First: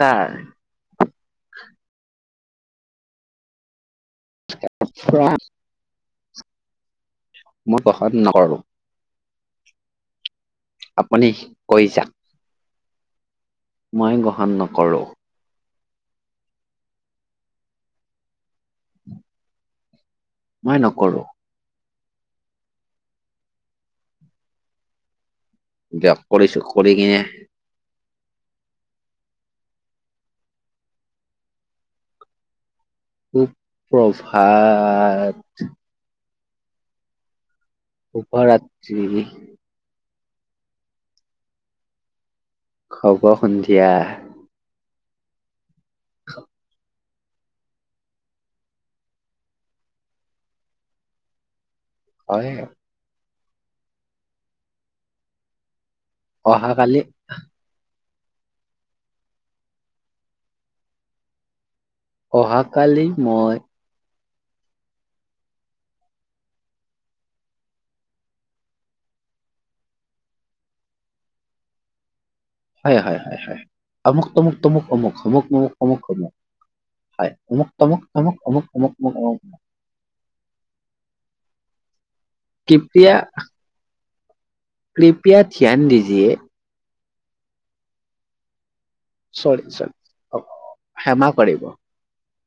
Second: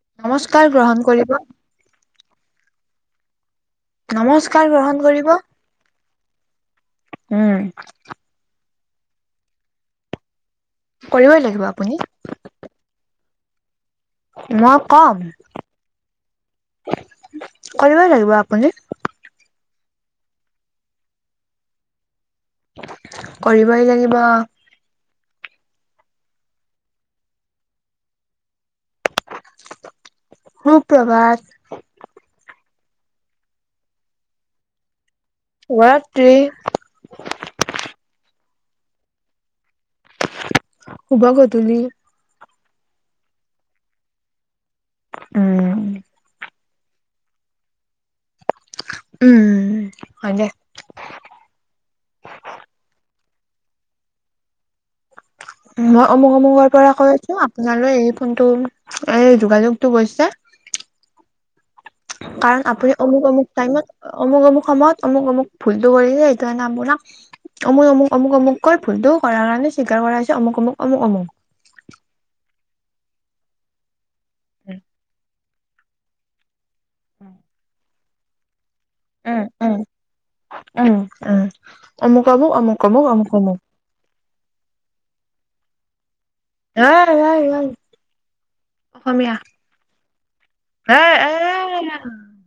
কাৰ নমস্কাৰ গ্ৰহণ কৰিব। নমস্ কাৰ গ্ৰহণ কৰিব। উম মই [unintelligible] নকৰো। আপুনি কৰিবই লাগিব কৈ আপুনি। যাক মই গ্ৰহণ মই নকৰোঁ। কম কৰিবই লাগিব আপুনি। মই নকৰোঁ। কৰিবই লাগিব। দিয়ক কৰিছো কৰি কিনে সুপ্ৰভাত। সু প্ৰভাত। শুভৰাত্ৰি। শুভৰাত্ৰি। শুভ গধূলি। শুভ সন্ধিয়া। উম। [inaudible] উম, হয়দে। হয়ে। মই অমুক অমুকৰৰ পৰা অহাকালি কৈ আছো, আপোনালৈ এই ফোনটো এই যোগাযোগটো গৈছে। কাৰণ আপুনি অহাকালি অমুক-অমুক মই টাইমত অমুক -অমুক সময়ত অমুক-অমুক ভুলটো কৰিছে, সেইটো কাৰণে আপৰা অমুক- অমুক অমুক অমুকৈ ভুলটো কৰাৰ কাৰণে স্বীকাৰ কৰা হৈছে অমুক অমুক-অমুক - অমুক। হয় হয়- হয়-হয়। অমুক তমুক- তমুক অমুক অমুক-অমুক অমুক হয় অমুক তমুক। তমোক অমোক। উম [unintelligible] উম। অমুক আমুক- অমুক-আমুক-আমুক- আমুক। কৃপয়া ধ্যান দিজিয়ে। হয়, হয় ইমান। চৰি, চৰি অ' ক্ষমা কৰিব,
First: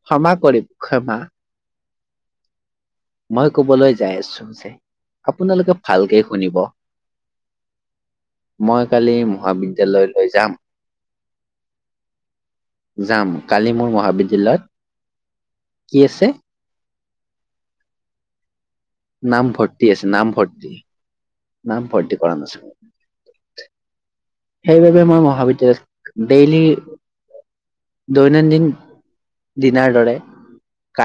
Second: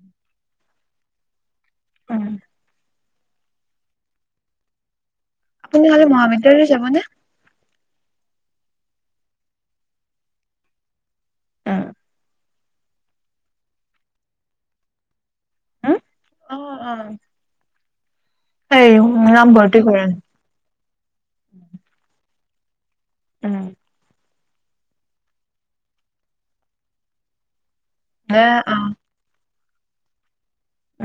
ক্ষমা কৰিব। ক্ষেমা। অ'। মই কবলৈ যাই আছো যে। আপোনালোকে আপুনি কাইলৈ ভালকে শুনিব মহাবিদ্যালয়লৈ যাবনে? মই কালি মহাবিদ্যালয়লৈ যাম। অ'। যাম কালি আমাৰ মহাবিদ্যালয়ত। কি আছে? অ' সেই নাম নামভৰ্তি ভৰ্তি আছে, কৰিম নাম ভৰ্তি, নামভৰ্তি। পান আছে। উ'ম। সেইবাবে মই মহাবিদ্যালয়ত ডেইলি এ দৈনন্দিন। অ' দিনাৰ দৰে।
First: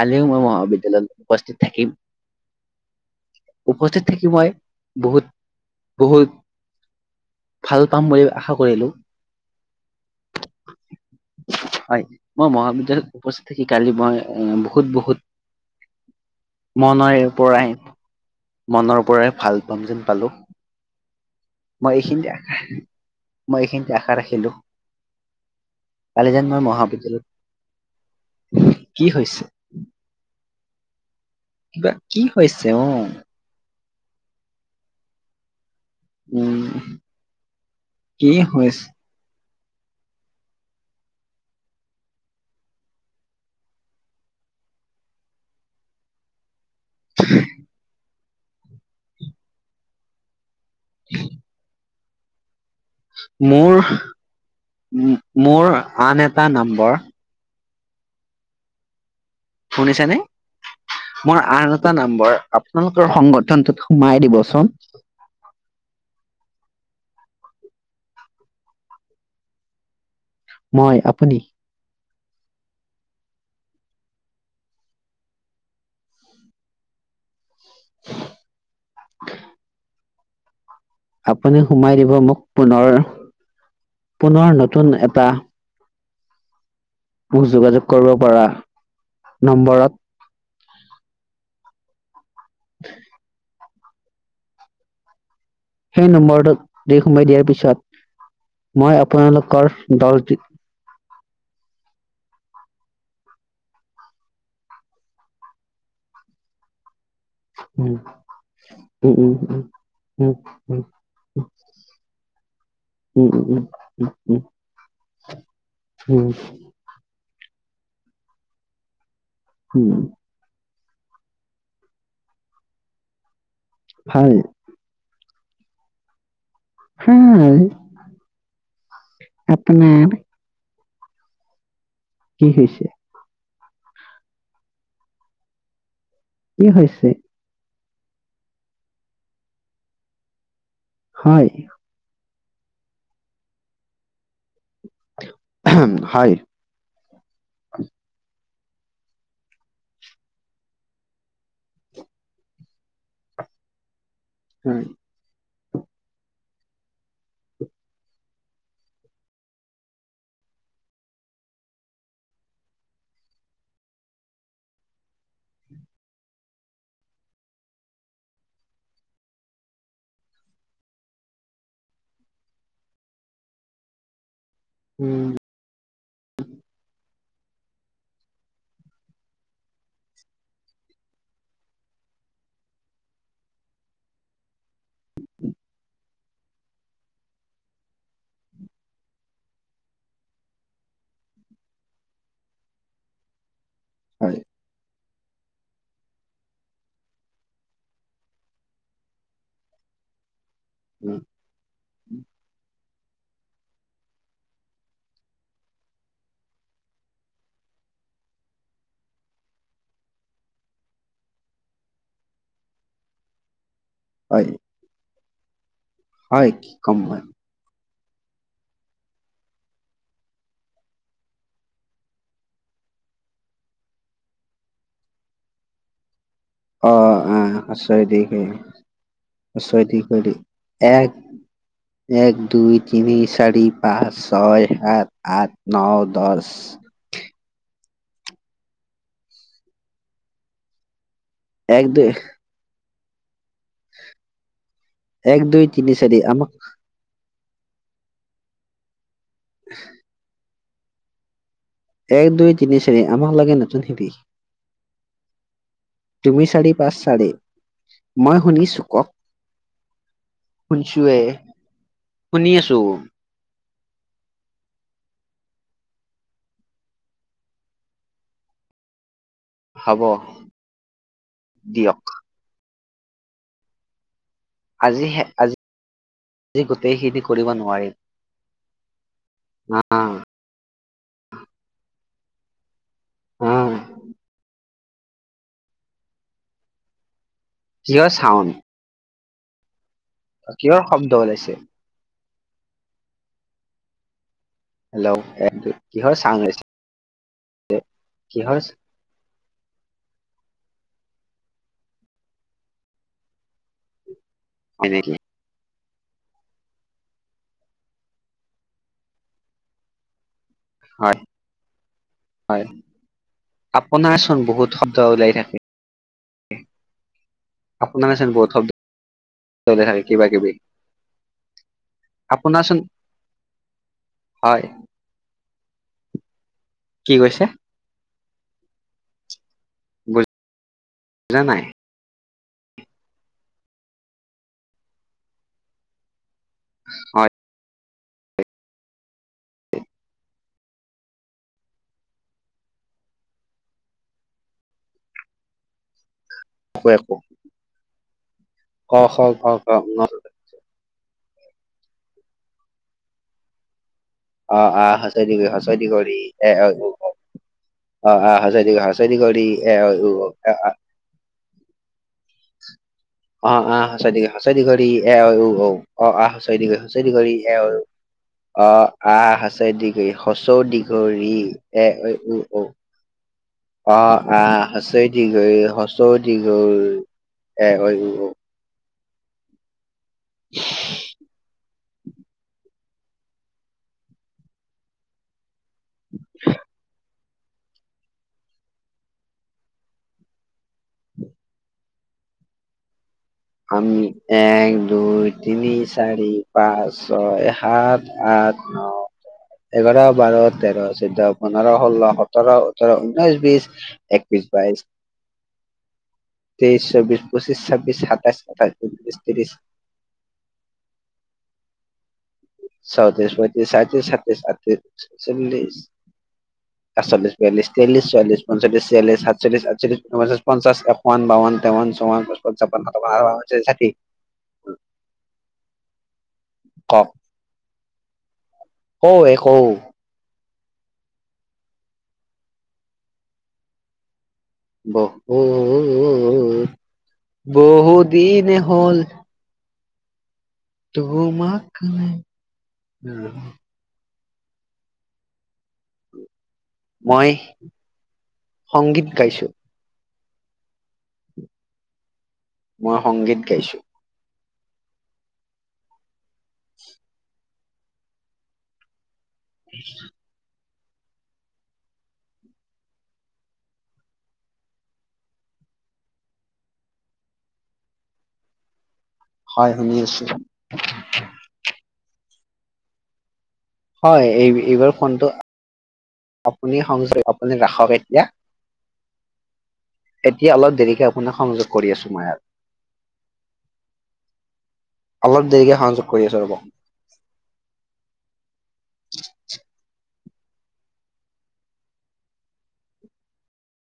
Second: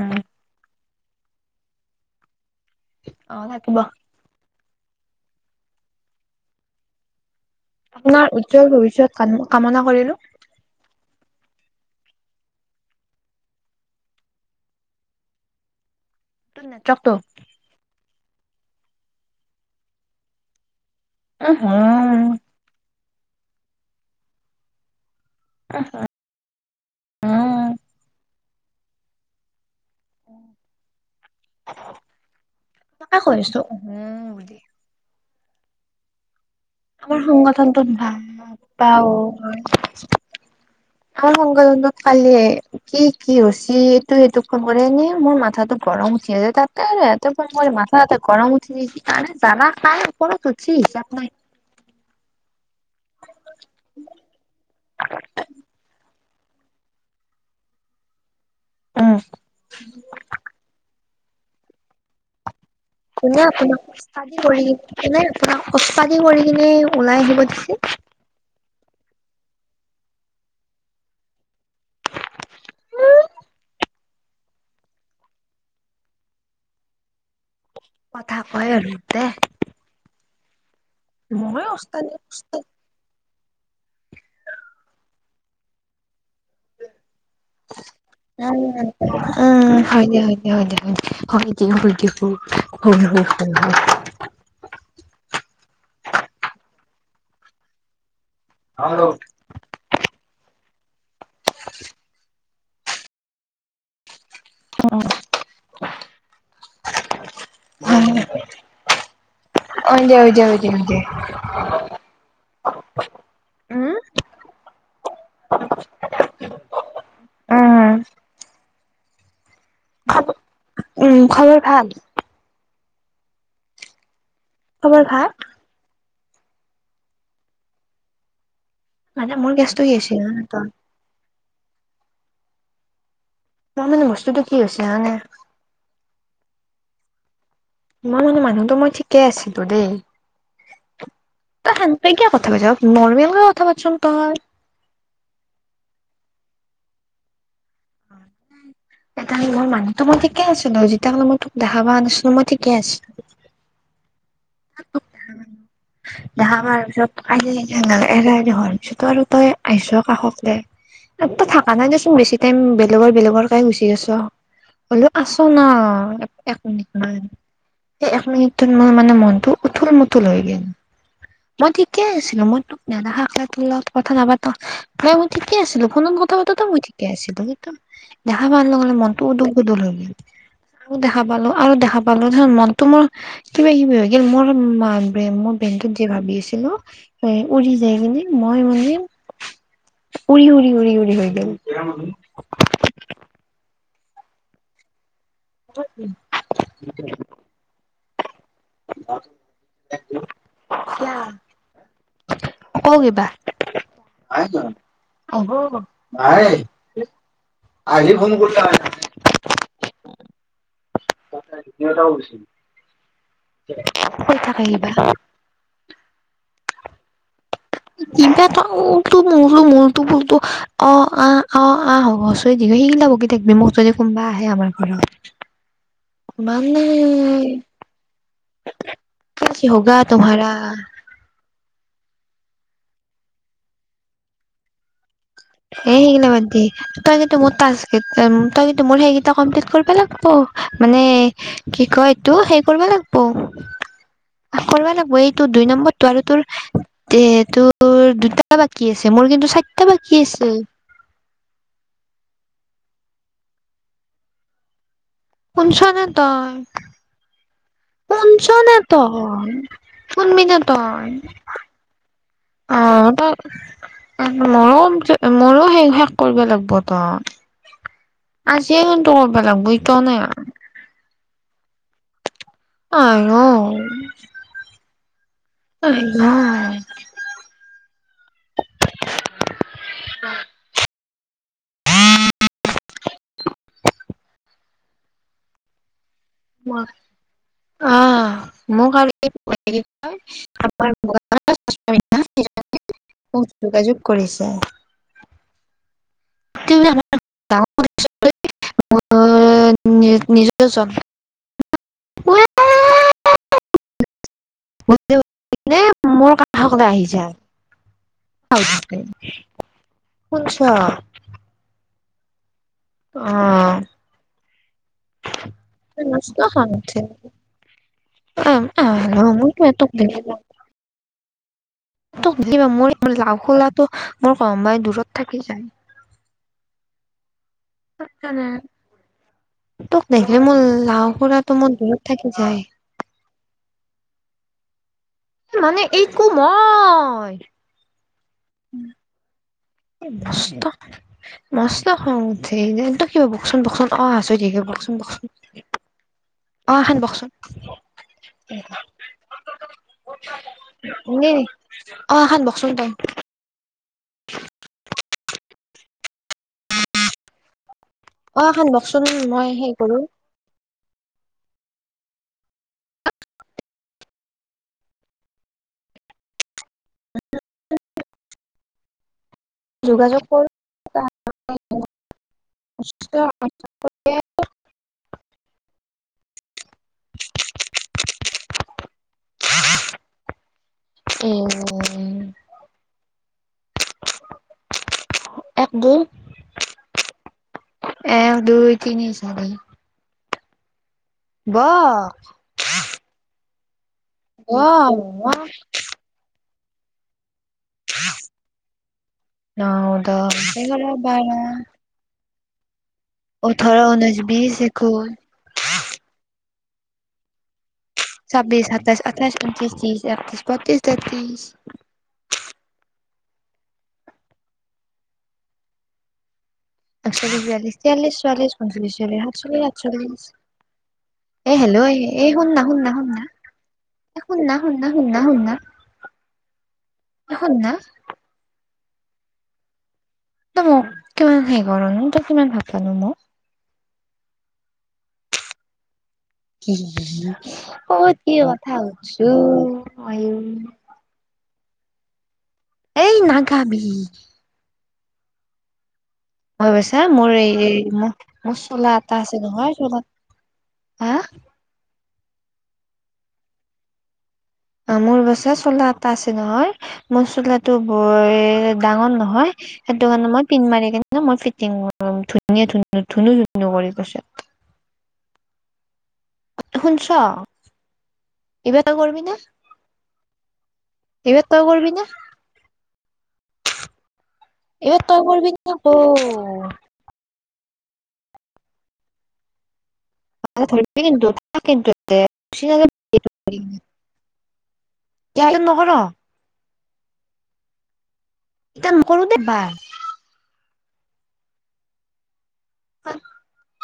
উম মই মহাবিদ্যালয় উপস্থিত থাকিম। অ' থাকিব উপস্থিত থাকি মই। বহুত, বহুত। ভাল পাম বুলি আপোনাৰ আশা উজ্জ্বল কৰিলো ভৱিষ্যত কামনা কৰিলো। হয়, মই মহাবিদ্যালয়ত উপস্থিত থাকি। কালি মই বহুত, বহুত। তোৰ নেটৱৰ্কটো মনৰ পৰাই। মনৰ পৰাই ভাল পাম যেন পালোঁ। অ' হা। মই এইখিনি আশা ৰাখিলোঁ। কালি যেন মই উম মহাবিদ্যালয়ত কি হৈছে? কিবা কি হৈছে ও‌ঁ? তাকে কৈ আছো উহু বুলি উম আমাৰ সংগঠনটোত ভাল কি হৈছে পাওঁ। হয়। আমাৰ সংগঠনত কালি কি কি হৈ হৈছে? এইটো সেইটোক ফোন কৰি এনেই মোৰ মাথাতো গৰম উঠি আছে তাত। এই এহেতে ফোন কৰি মাথা চাথা গৰম উঠি গৈছি। জালা খাই উঠি ঠিক হিচাপ নাই। মোৰ। উ মোৰ। আন এটা নম্বৰ উম। শুনিছা নে? মোৰ আন এটা নাম্বৰ কোনে আপোনাক ওস্তাদি কৰি কোনে আপোনাক ওস্তাদি কৰি [unintelligible] নে ওলাই আহিব দিছে। মই আপুনি কথা কয় আৰু [unintelligible] আপুনি মইয়ে সোমাই উস্তাদি দিব মোক উস্তাদি পুনৰ পুনৰ নতুন এটা। মোক যোগাযোগ কৰিব পাৰা উম উম। নম্বৰত। [unintelligible] হয় হয়। [unintelligible] সেই নম্বৰটো [unintelligible] সোমাই দিয়াৰ পিছত মই আপোনালোকৰ দলটিক [inaudible] উম। উম উম উম উম হয় দে হয় দে। উম উম উ উম উম উম উম উম উম। উম। উম। খব উম খবৰ ভাল। ভাল। খবৰ ভাল। হয়। মানে মোৰ কেছটো [unintelligible] কি হৈছে? তাৰ মানে বস্তুটো কি হৈছে মানে কি হৈছে? ইমান [unintelligible] মানুহতো মই ঠিকেই আছিলো দেই। [unintelligible] হয় নৰ্মেল কে কথা পাতচোন তই। হয়। [unintelligible] মই মানুহো মই ঠিকে আছিলো [unintelligible] মই তোক দেখা পোৱা আনিছিলো মই ঠিকে আছিলো। হয়। [unintelligible] মই ঠিকেই আছিলো মই তোক নেদেখাকে তো লগত কথা নাপা প্ৰায় উম মই ঠিকে আছিলো ফোনত কথা পাতোতেও মই ঠিকে আছিলো। দেখা পোৱাৰ লগে লগে মনটো উদুৰ-পুদুৰ হৈ গল আৰু দেখা পালো আৰু দেখা পালো ধ মনতটো মোৰ কিবা কিবি হৈ গ'ল মোৰ ব্ৰেণ টো যে ভাবি আছিলো এ উৰি যাই কিনে মই মানে উৰি-উৰি-উৰি-উৰি হৈ গল। হয় [inaudible] উম-উম। ক কিবা? তাতে ডি টি ও তাও গিছিল। কৈ হয় থাকে কিবা । হয় কি কম মই। কিবাটো উলটো মুলু মলটো পুলটো অ-অ-অ-অ হৰচৈ দিৰঘৈ সেইগিলা বকি থাকবি মোক যদি কোনোবা আহে আমাৰ ঘৰত । অ-আ হৰচৈ দিৰঘৈ কি হৰচৈ হোগা দিৰঘৈ ঋ তুমাৰা এ এক দুই তিনি চাৰি পাঁচ ছয় সাত। আঠ ন এ হেগিলা দহ বাত দি, তই মোৰ তাস্ত উম তাইটো মোৰ সেইকেইটা কমপ্লিট কৰিবা লাগবো মানে কি এক দুই কয় ইটো সেই কৰবা লাগ প কৰবা লাগব এক এইটো দুই তিনি নম্বৰটো চাৰি আৰু তোৰ আমাক দেত তোৰ দুটা বাকী আছে । মোৰ কিন্তু চাইতা বাজ চেই এক দুই তিনি চাৰি আমাক লাগে নতুন সিপি। শুনছনে তই। চাৰি মই শুনছোনো শুনিছো কক তই শুনবিনো তই শুনছোৱে শুনি অ আছো তই, ময়ো কম যে মোৰো শে শেষ কৰিব লাগবটো ।আজিয়ে কিন্তু ক বা লাগবো ইটাও হ'ব নাই দিয়ক । আয়ো আজিহে আজি-আজি গোটেইখিনি কৰিব নোৱাৰিম অ-অ। অ উম ৱা । জিঅ' চাউণ্ড । এক [unintelligible] কিহৰ শব্দ ওলাইছে? [unintelligible] মোক যোগাযোগ কৰিছে। হেল্ল' [unintelligible] কিহৰ চাউণ্ড ওলাইছে? উম কিহৰ দাৱত। [unintelligible] অ নি নিজৰে চব। উ [unintelligible] হয়ে মোৰ কাষলে আহি যা শুনছ হয় [unintelligible] হয় অহ আপোনাৰচোন বহুত শব্দ ত ওলাই থাকে মচট খান উঠে আপোনাৰ চোন বহুত শব্দ ওলাই থাকে কিবা কিবি [unintelligible] আপোনাৰ চোন মোৰ লাও খোলাটো মোৰ হয় কাই দূৰত থাকি যায় কি কৈছে তোক দেখে মোৰ লাও বুজা খুৰাটো নাই মোৰ দূৰত থাকে যাই মানে এই হয় কোমই উম [unintelligible] মস্ত খ উঠি ত কিবা বকচোন বকচোন অ আচাকে বকচোন বকচোন অ একো খান একো ককচোন [unintelligible] ক খ ঘ গ ন এনে অ এখনাত বকচোন তাইম অ আ হস্ৰ [unintelligible] এ ৱৈ অ এখন বকচোন ও মই সেই কৰো উ [unintelligible] [unintelligible] যোগাযোগ কৰো [unintelligible] অ আহ হচৈ দিঘই হচৌ দিঘ উ এ ৱৈ উ অ ঔঁ হা হা উ উম এক দু ই এ দুইতিনি চাৰি বহ। আমি এক, দুই, তিনি, চাৰি। পাঁচ, ছয় সাত, আঠ, ন, ন এঘাৰ, দহ বাৰ, তেৰ, এঘাৰ বাৰ চৈধ্য, পোন্ধৰ, ষোল্ল, সোতৰ [unintelligible] উঠল, ঊনৈশ বিশ, ওঠৰ ঊনৈশ একৈশ বিশ বাইশ। একৈশ তেইশ, চৌবিশ, পঁচিছ, ছাব্বিছ। ছাব্বিশ, শাতাইশ, আঠাইছ, উনত্ৰিশ, ত্ৰিশ, একত্ৰিশ, বত্ৰিশ, তেত্ৰিশ। চৌত্ৰিশ, পঁইত্ৰিশ, ছাইত্ৰিশ, সাতত্ৰিছ, আঠত্ৰিশ, চল্লিছ । একচল্লিছ, বিয়াল্লিশ, বিয়াল্লিছ, তিয়াল্লিছ, চৱাল্লিছ, চুৱাল্লিছ, পঞ্চল্লিছ, ছিয়ল্লিছ, ছয়ল্লিছ, সাতচল্লিশ, সাতচল্লিছ, আঠচল্লিশ, আঠচল্লিছ উনপঞ্চাছ, পঞ্চাশ। একাৱন, এ বাৱন, হেল্ল' তেৱন্ন, চৌৱন্ন, এই পচপন, শুননা ছাপৱন্ন, শুননা সাতাৱন্ন, শুননা আঠাৱন্ন, ঊনষাঠি, ষাঠি। এ শুননা শুননা শুননা শুননা এ শুননা কও এ কও। তই মোক কিমান হেৰি কৰা নো তই কিমান ভাল পোৱানো মোক। বহুত বহু কৰ কি দিন কথা হ'ল হুদচো। আইও। [unintelligible] এই নাগাবি। মই বাছা মই মোৰ এই মোৰ মোৰ চোলা সংগীত এটা আছে গাইছো নহয় চোলাত মই সংগীত গাইছো। অ' মোৰ বাচা চোলা এটা আছে নহয় মোৰ চোলা টো বৰ ডাঙৰ নহয় হয় সেইটো কাৰণে মই পিন মাৰি কিন্তু মই ফিটিং ধুনীয়া ধুনু ধুনু কৰি লৈছে। শুনছ, ইবাৰ কৰবি না হয় শুনি আছো এইবাৰ তই কৰবি না। হয় এই এইবাৰ তই ফোনটো কৰিবি না আকৌ আপুনি সংজয় আপুনি ৰাখক হক এতিয়া এতিয়া অলপ ধৰিবি দেৰিকে কিন্তু আপোনাক সংযোগ কিন্তু কৰি আছো মই আৰু অলপ দেৰিকে নকৰ সংযোগ কৰি আছো ৰব। এতিয়া নকৰো দে বা [inaudible]